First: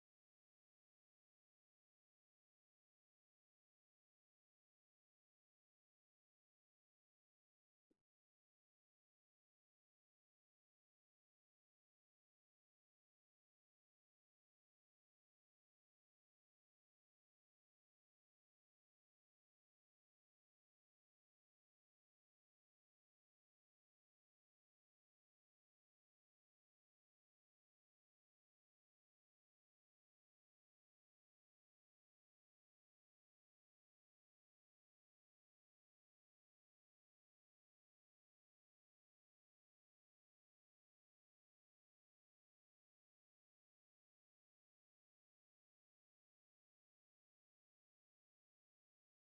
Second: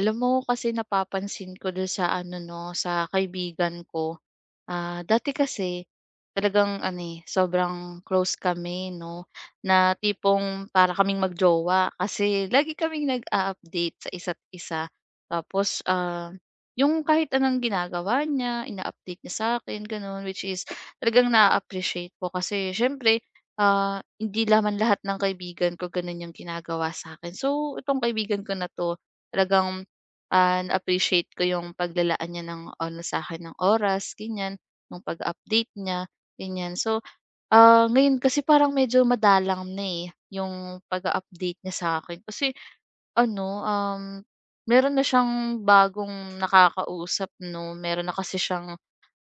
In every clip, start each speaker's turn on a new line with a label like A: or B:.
A: Alam mo, kasi napapansin ko dun sa ano 'no, sa kaibigan ko. Dati kasi talagang sobrang close kami 'no, na tipong para kaming magjowa kasi lagi kaming nag-a-update sa isa't isa. Tapos, yung kahit anong ginagawa niya, ina-update niya sa akin gano'n, which is talagang na appreciate ko kasi siyempre, hindi naman lahat ng kaibigan ko gano'n yung ginagawa sa akin. So, itong kaibigan ko na 'to talagang, na-appreciate ko yung paglalaan niya ng ano sa akin ng oras, ganyan, nung pag-update niya, ganyan. So, ngayon kasi parang medyo madalang na eh, yung pag-a-update niya sa akin. Kasi ano, um, meron na siyang bagong nakakausap 'no, meron na kasi siyang—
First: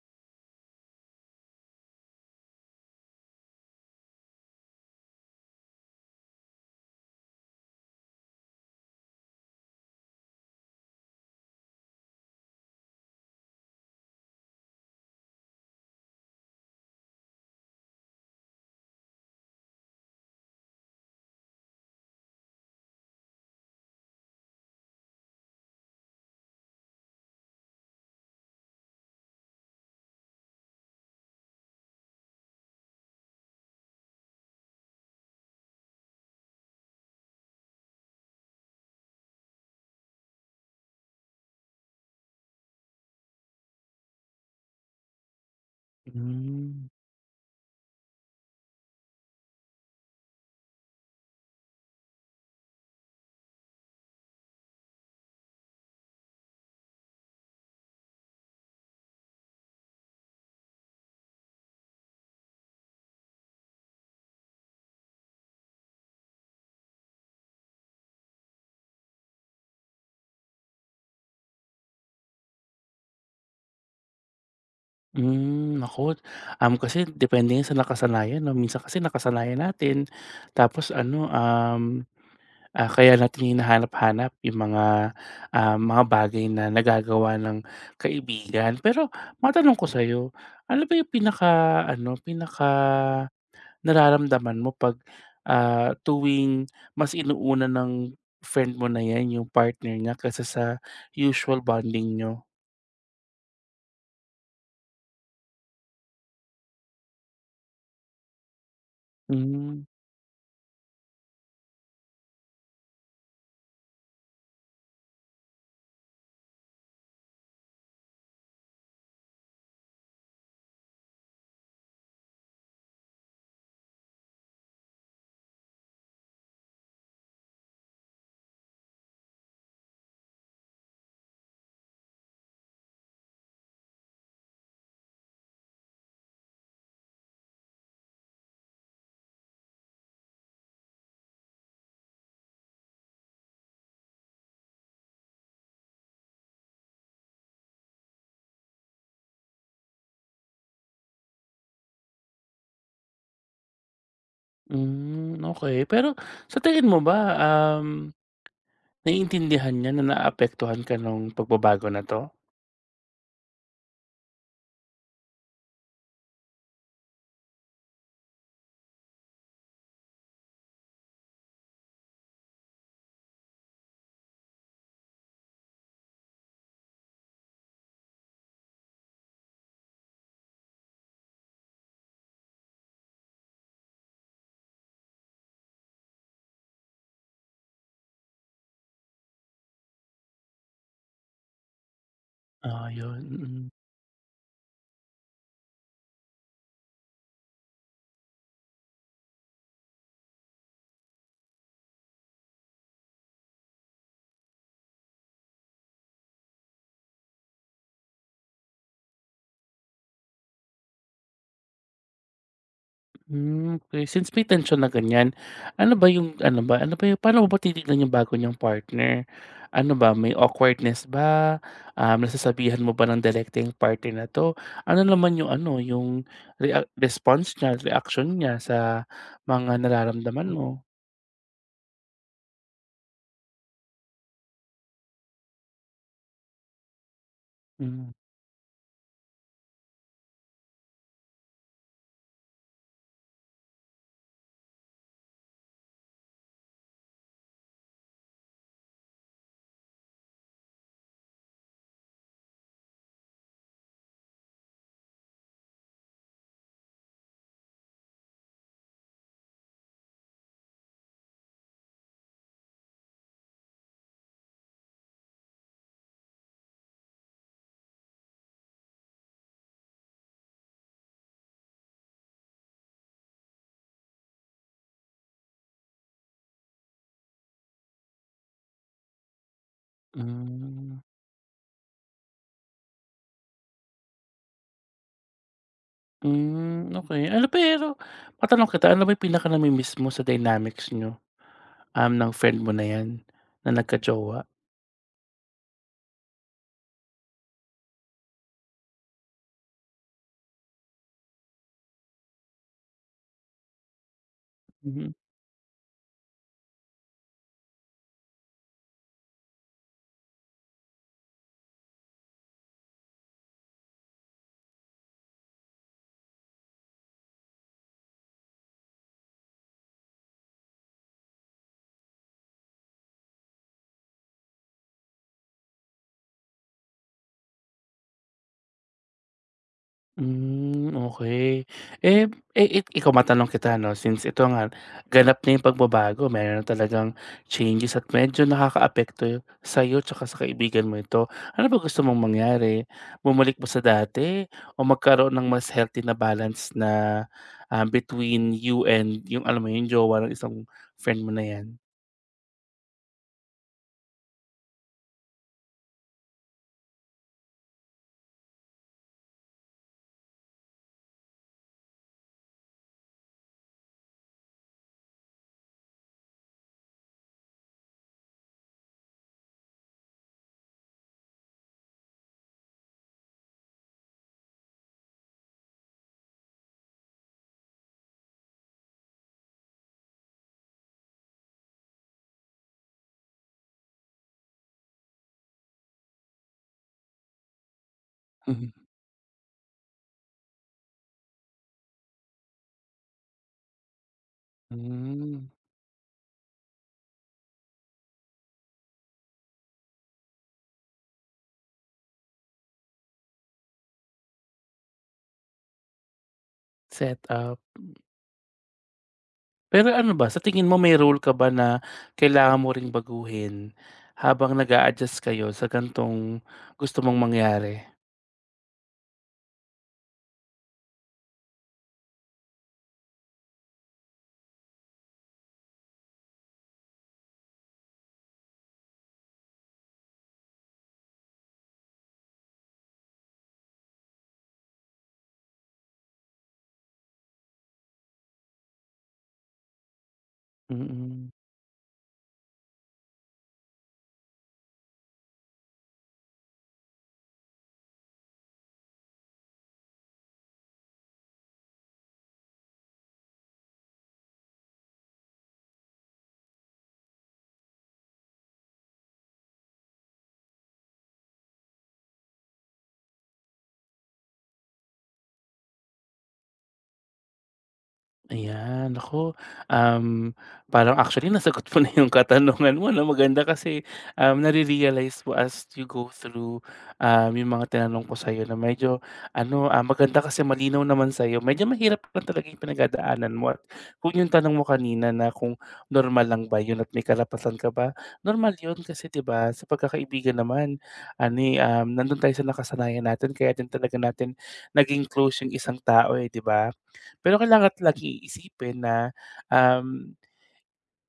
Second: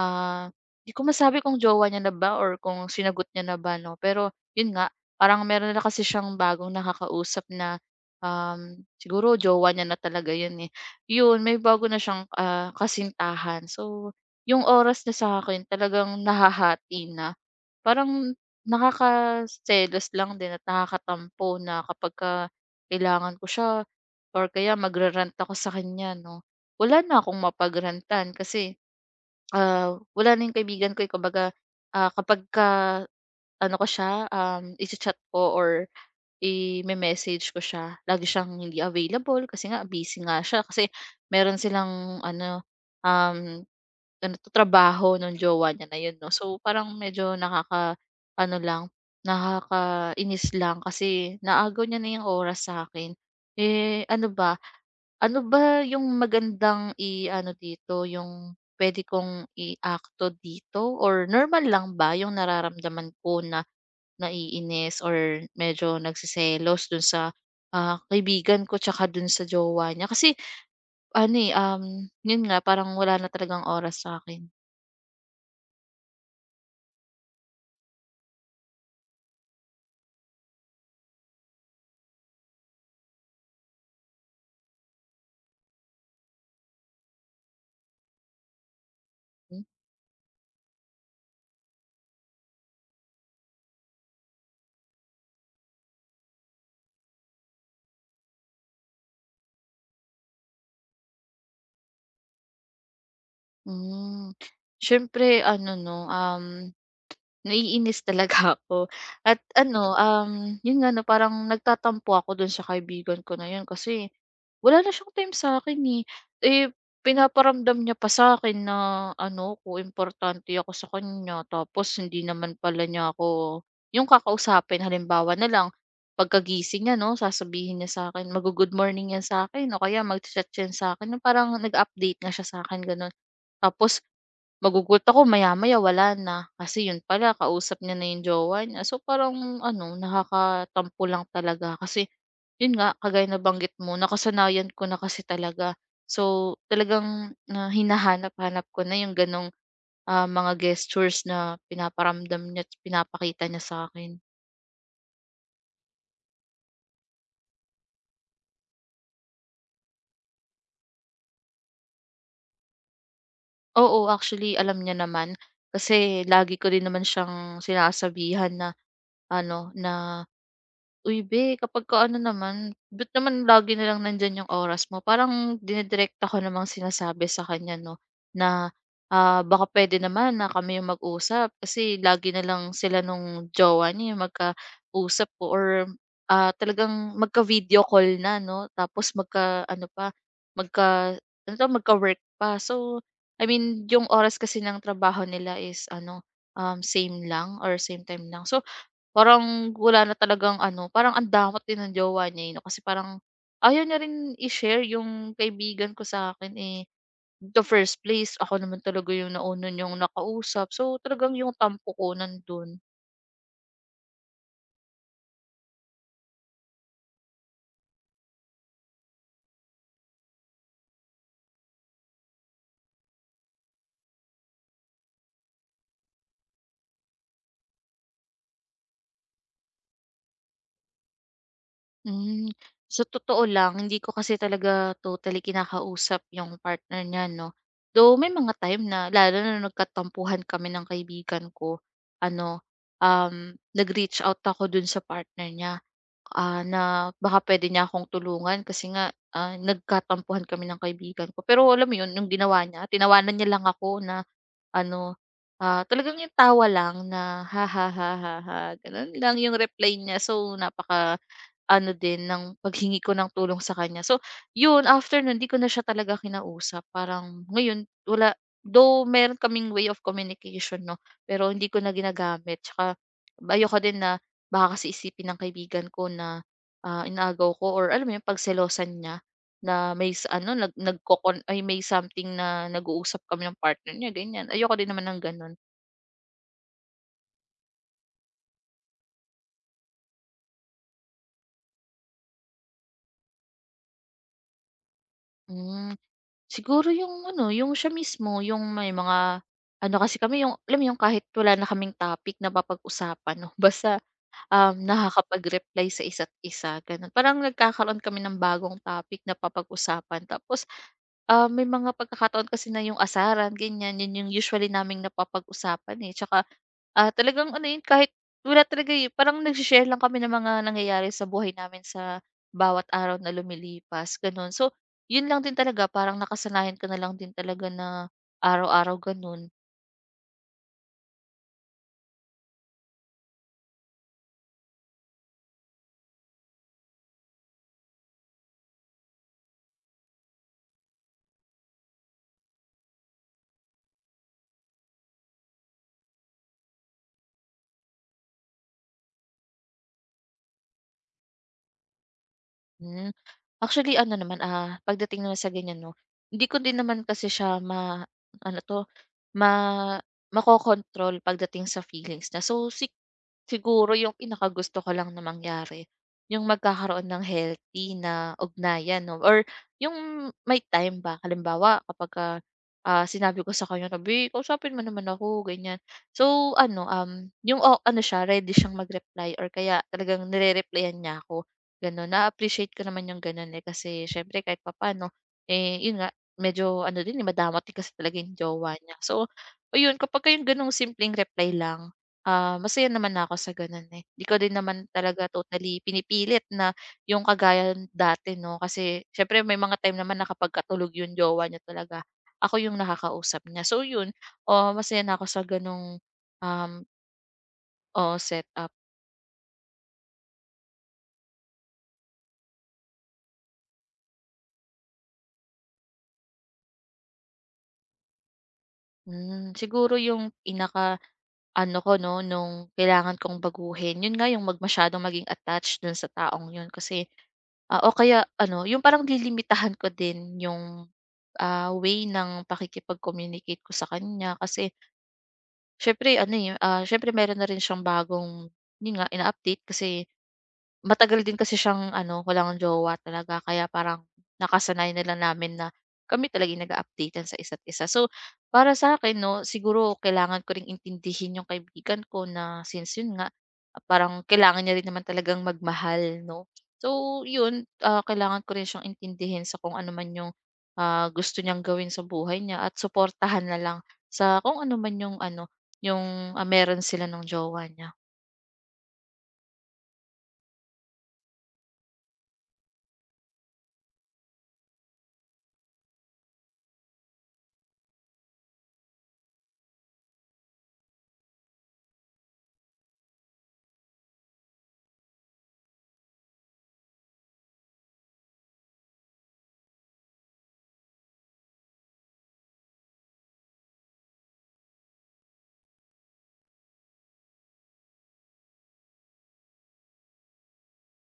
A: Ah, di ko masabi kung jowa niya na ba or kung sinagot niya na ba 'no, pero yun nga, parang meron na kasi siyang bagong nakakausap na, siguro jowa niya na talaga yun, eh. Yun, may bago na siyang, kasintahan. So, yung oras niya sa akin talagang nahahati na. Parang nakakaselos lang din at nakakatampo na kapagka kailangan ko siya or kaya magre- ako sa kanya 'no, wala na akong mapagrantan kasi— wala na yung kaibigan ko, eh, kumbaga, kapag ka- ano ko siya, icha-chat ko or ime-message ko siya, lagi siyang hindi available kasi nga busy nga siya kasi meron silang ano, um ano 'to, trabaho nung jowa niya na yun 'no. So,
B: Hmm.
A: parang medyo nakaka-ano lang, nakakainis lang kasi naagaw niya na yung oras sa akin. Eh, ano ba yung magandang i-ano dito, yung puwede kong iakto dito or normal lang ba yung nararamdaman ko na naiinis or medyo nagseselos dun sa, kaibigan ko tsaka dun sa jowa niya. Kasi yun nga parang wala na talagang oras sa akin.
B: Naku, kasi depende yan sa nakasanayan 'no. Minsan kasi nakasanayan natin, tapos ano, kaya natin hinahanap-hanap yung mga bagay na nagagawa ng kaibigan. Pero matanong ko sa'yo, ano ba yung pinaka-nararamdaman mo 'pag, tuwing mas inuuna ng friend mo na yan yung partner niya kaysa sa usual bonding niyo?
A: Hmm. Siyempre ano 'no, naiinis talaga ako at
B: Hmm.
A: yun nga 'no parang nagtatampo ako dun sa kaibigan ko na yun kasi wala na siyang time sa akin eh. Eh, pinaparamdam niya pa sa'kin na ano ko, importante ako sa kanya tapos hindi naman pala niya ako yung kakausapin. Halimbawa na lang, pagkagising niya 'no, sasabihin niya sa'kin, mag-go-good morning 'yan sa akin, o kaya magcha-chat 'yan sa akin, yung parang nag-update nga siya sa'kin gano'n. Tapos magugulat ako, maya-maya wala na. Kasi yun pala kausap niya na yung jowa niya. So parang ano, nakakatampo lang talaga kasi yun nga, kagaya na banggit mo nakasanayan ko na kasi talaga. So talagang, hinahanap-hanap ko na yung ganong, mga gestures na pinaparamdam niya at pinapakita niya sa akin.
B: Hmm, okay. Pero sa tingin mo ba, naiintindihan niya na naapektuhan ka ng pagbabago na 'to?
A: Oo, actually alam niya naman. Kasi lagi ko din naman siyang sinasabihan na ano, na, "Uy be, kapagka ano naman, but naman lagi na lang nandiyan yung oras mo?" Parang dinidirekta ko namang sinasabi sa kanya 'no, na, baka puwede naman na kami yung mag-usap kasi lagi na lang sila nung jowa niya yung magkausap o or, talagang magka-video call na 'no, tapos magka-ano pa, magka- ano 'to, magka-work pa.
B: Ah,
A: So
B: 'yun,
A: I
B: mm.
A: mean, yung oras kasi ng trabaho nila is ano, same lang or same time lang. So, parang wala na talagang ano, parang ang damot din ng jowa niya, eh, 'no, kasi parang ayaw niya rin i-share yung kaibigan ko sa akin, eh, the first place ako naman talaga yung nauna niyang nakausap. So, talagang yung tampo ko nandun.
B: Hmm, okay. Since may tensyon na ganiyan, ano ba yung paano mo ba tinitignan yung bago niyang partner? Ano ba, may awkwardness ba? Nasasabihan mo ba ng direkta yung partner na 'to? Ano naman yung ano, yung response niya, reaction niya sa mga nararamdaman mo?
A: Hmm, sa totoo lang hindi ko kasi talaga totally kinakausap yung partner niya 'no.
B: Hmm,
A: Though may mga time na lalo na nagkatampuhan kami ng kaibigan ko, ano, nag-reach out ako dun sa partner niya. Na baka puwede niya akong tulungan kasi nga, nagkatampuhan kami ng kaibigan ko. Pero alam mo 'yun, yung ginawa niya, tinawanan niya lang ako na ano, talagang yung tawa lang na, "Ha, ha, ha, ha, ha." Gano'n lang yung reply niya. So, napaka ano din ng paghingi ko ng tulong sa kanya. So 'yun, after no'n 'di ko na siya talaga kinausap. Parang ngayon wala, though meron kaming way of communication 'no, pero hindi ko na ginagamit. Tsaka ayoko din na— Baka kasi isipin ng kaibigan ko na, inagaw ko or alam mo yun, pagselosan niya na may sa ano nag-
B: hmm.
A: nagkokon- ay may something na nag-uusap kami ng partner niya ganyan. Ayoko din naman ng gano'n.
B: Hmm, okey. Ano, pero matanong kita, ano ba yung pinaka namimiss mo sa dynamics niyo, ng friend mo na 'yan, na nagka-jowa?
A: Hmm, siguro yung ano, yung siya mismo yung may mga ano kasi kami, yung alam mo yung kahit wala na kaming topic na papag usapan 'no, basta,
B: Mhm.
A: nakakapag-reply sa isa't isa gano'n. Parang nagkakaroon kami ng bagong topic na papag-usapan tapos— May mga pagkakataon kasi na yung asaran ganyan, yun yung usually naming napapag-usapan, eh, tsaka, talagang ano yun kahit wala talaga, yun parang nagse- lang kami ng mga nangyayari sa buhay namin sa bawat araw na lumilipas, gano'n. So, yun lang din talaga parang nakasanayan ko na lang din talaga na araw-araw gano'n.
B: Hmm, okay. Eh, ikaw, matanong kita 'no, since ito nga, ganap na yung pagbabago, meron na talagang changes at medyo nakakaapekto sa'yo tsaka sa kaibigan mo ito. Ano ba gusto mong mangyari? Bumalik ba sa dati o magkaroon ng mas healthy na balance na, between you and yung alam mo yung jowa ng isang friend mo na yan?
A: Hmm. Actually ano naman, pagdating naman sa ganyan 'no, hindi ko din naman kasi siya ma- ano 'to, ma- makokontrol pagdating sa feelings na. So si- siguro yung pinakagusto ko lang na mangyari, yung magkakaroon ng healthy na ugnayan 'no or yung may time ba. Halimbawa kapag ah, sinabi ko sa kanya na, "Be, kausapin mo naman ako," ganyan. So ano, yung oh ano siya, ready siyang mag-reply or kaya talagang nire-replyan niya ako. Gano'n, na-appreciate ko naman yung gano'n, eh, kasi siyempre kahit papaano, eh, yun nga medyo ano din, eh, madamot din kasi talaga yung jowa
B: Mhm.
A: niya. So ayun, kapagka yung gano'ng simpleng reply lang, masaya naman ako sa gano'n, eh. 'Di ko din naman talaga
B: Hmm,
A: totally pinipilit na yung kagaya dati 'no, kasi siyempre may mga time naman na kapagka tulog yung jowa niya talaga, ako yung nakakausap niya. So yun, oh masaya na ako sa gano'ng, um,
B: set up.
A: oh setup.
B: Pero ano ba, sa tingin mo may rule ka ba na kailangan mo ring baguhin habang nag-a-adjust kayo sa ganitong gusto mong mangyari?
A: Hmm, siguro yung pinaka-ano ko 'no, nung kailangan kong baguhin, yun nga yung 'wag maging attached dun sa taong yun kasi, o kaya ano, yung parang dilimitahan ko din yung, way ng pakikipag-communicate ko sa kanya kasi siyempre ano, eh, siyempre meron na rin siyang bagong— yun nga ina-update kasi matagal
B: Mm.
A: din kasi siyang ano, walang jowa talaga kaya parang nakasanayan na lang namin na kami talaga yung nag a update sa isa't isa. So, para sa sa'kin 'no, siguro kailangan ko ring intindihin yung kaibigan ko na since yun nga, parang kailangan niya rin naman talagang magmahal 'no. So yun, kailangan ko rin siyang intindihin sa kung ano man yung, gusto niyang gawin sa buhay niya at suportahan na lang sa kung ano man yung ano, yung, meron sila ng jowa niya.
B: Ayan, ako. um, Parang actually nasagot mo na yung katanungan mo 'no. Maganda kasi, nare-realize mo as you go through, yung mga tinanong ko sa'yo na medyo ano, maganda kasi malinaw naman sa'yo. Medyo mahirap lang talaga yung pinagdadaanan mo at kung yung tanong mo kanina na kung normal lang ba yun at may karapatan ka ba, normal yun. Kasi 'di ba, sa pagkakaibigan naman Ani eh, nandun tayo sa nakasanayan natin kaya din talaga natin naging close yung isang tao, eh, 'di ba? Pero kailangan at laging iisipin na, um,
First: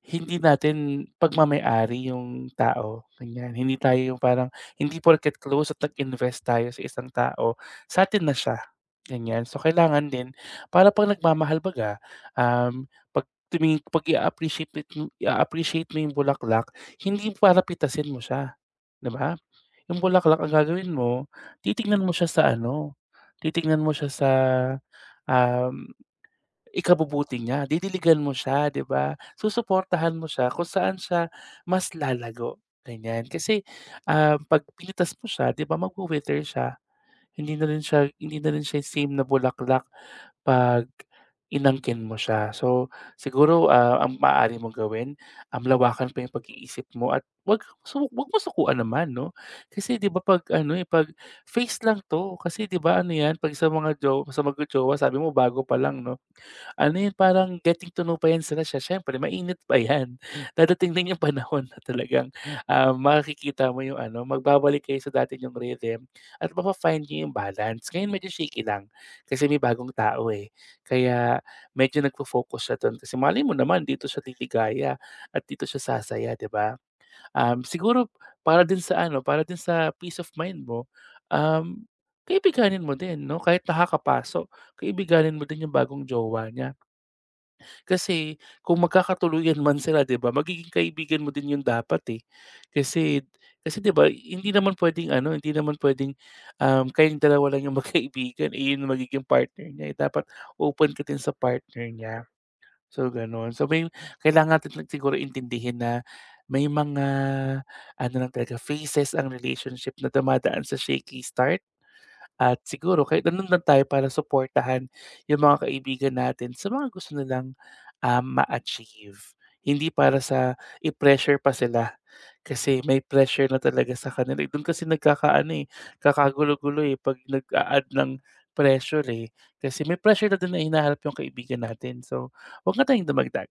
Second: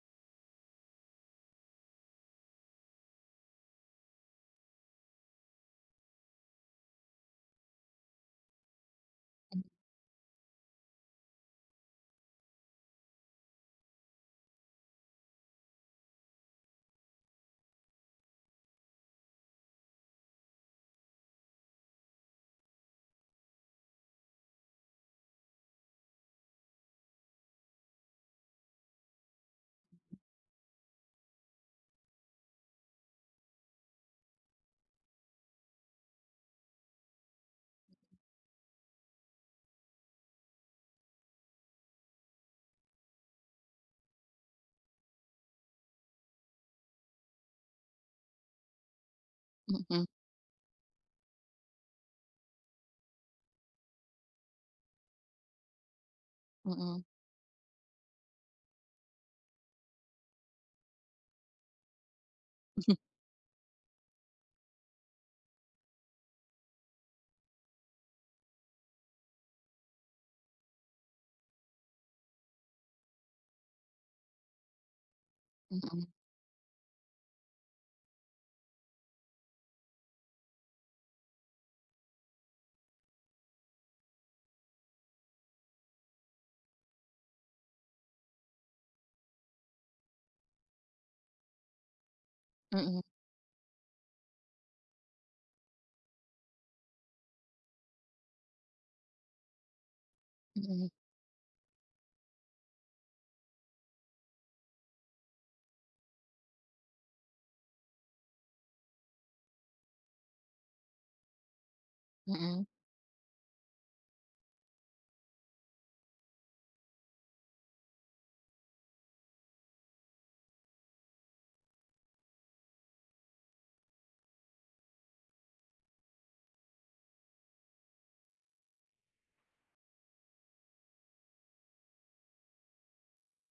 B: hindi natin pagmamayari yung tao, ganyan. Hindi tayo yung parang hindi porket close at nag-invest tayo sa isang tao, sa'tin na siya, ganyan. So, kailangan din para 'pag nagmamahal baga, um, 'pag i appreciate mo yung bulaklak, hindi para pitasin mo siya, 'di ba? Yung bulaklak ang gagawin mo, titignan mo siya sa ano, titignan mo siya sa, um Ikabubuti niya, didiligan mo siya, 'di ba? Susuportahan mo siya kung saan siya mas lalago, ganyan. Kasi, 'pag pinitas mo siya, 'di ba, magwi-wither siya. Hindi na rin siya same na bulaklak 'pag inangkin mo siya. So, siguro, ang maaari mong gawin, ang lawakan pa yung pag-iisip mo, at 'wag mo sukuan naman 'no.
A: Mm,
B: Kasi
A: mm.
B: 'di ba, 'pag ano, eh, 'pag face lang 'to. Kasi 'di ba ano 'yan, 'pag sa mga magjojowa sabi mo bago pa lang 'no? Ano
A: Mm,
B: 'yun, parang getting to know pa 'yan siya. Siyempre mainit pa 'yan. Dadating din yung panahon na talagang, makikita mo yung ano, magbabalik kayo sa dati yung rhythm at mafa-find yung balance. Ngayon medyo shaky lang kasi may bagong tao, eh, kaya medyo nagfo-focus siya dun, kasi malay mo naman dito siya liligaya at dito siya
A: mm,
B: sasaya, 'di ba? Siguro para din sa peace of mind mo, um, kaibiganin mo din 'no, kahit nakakapaso, kaibiganin mo din yung bagong jowa niya. Kasi kung magkakatuluyan man sila 'di ba, magiging kaibigan mo din 'yun dapat, eh.
A: mm,
B: Kasi kasi 'di ba, hindi naman puwedeng, kayong dalawa lang yung magkaibigan, eh, 'yun ang magiging partner niya, eh. Dapat
A: mm,
B: open ka din sa partner niya, so gano'n. So may kailangan natin siguro intindihin na may mga ano lang talaga, phases ang relationship na dumadaan sa shaky start. At siguro kahit nandun lang tayo para suportahan yung mga kaibigan natin sa mga gusto nilang, ma-achieve. Hindi para sa i-pressure pa sila, kasi may pressure na talaga sa kanila, eh. Dun kasi nagkakaano, eh, kakagulo-gulo, eh, 'pag nag-a-add ng pressure, eh. Kasi may pressure na din na hinaharap yung kaibigan natin. So, 'wag na tayong dumagdag.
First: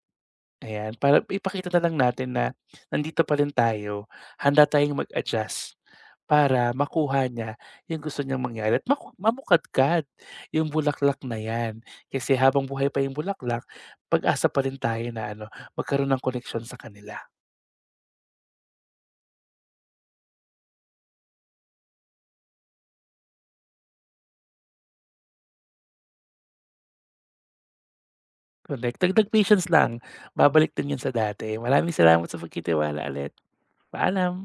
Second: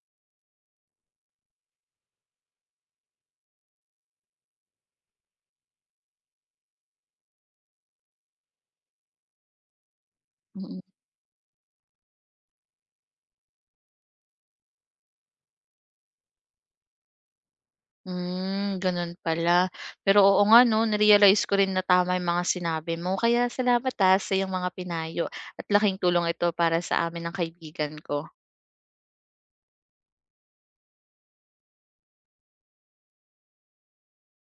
B: Ayan, para ipakita na lang natin na nandito pa rin tayo, handa tayong mag-adjust para makuha niya yung gusto niyang mangyari at mamukadkad yung
A: mm.
B: bulaklak na yan. Kasi habang buhay pa yung bulaklak, pag-asa pa rin tayo na ano, magkaroon ng connection sa kanila.
A: Hmm, gano'n pala. Pero oo nga 'no, na-realize ko rin na tama yung mga sinabi mo. Kaya salamat, sa iyong mga pinayo at laking tulong ito para sa amin ng kaibigan ko.
B: Correct, dagdag patience lang, babalik din yun sa dati. Maraming salamat sa pagtitiwala ulit. Paalam.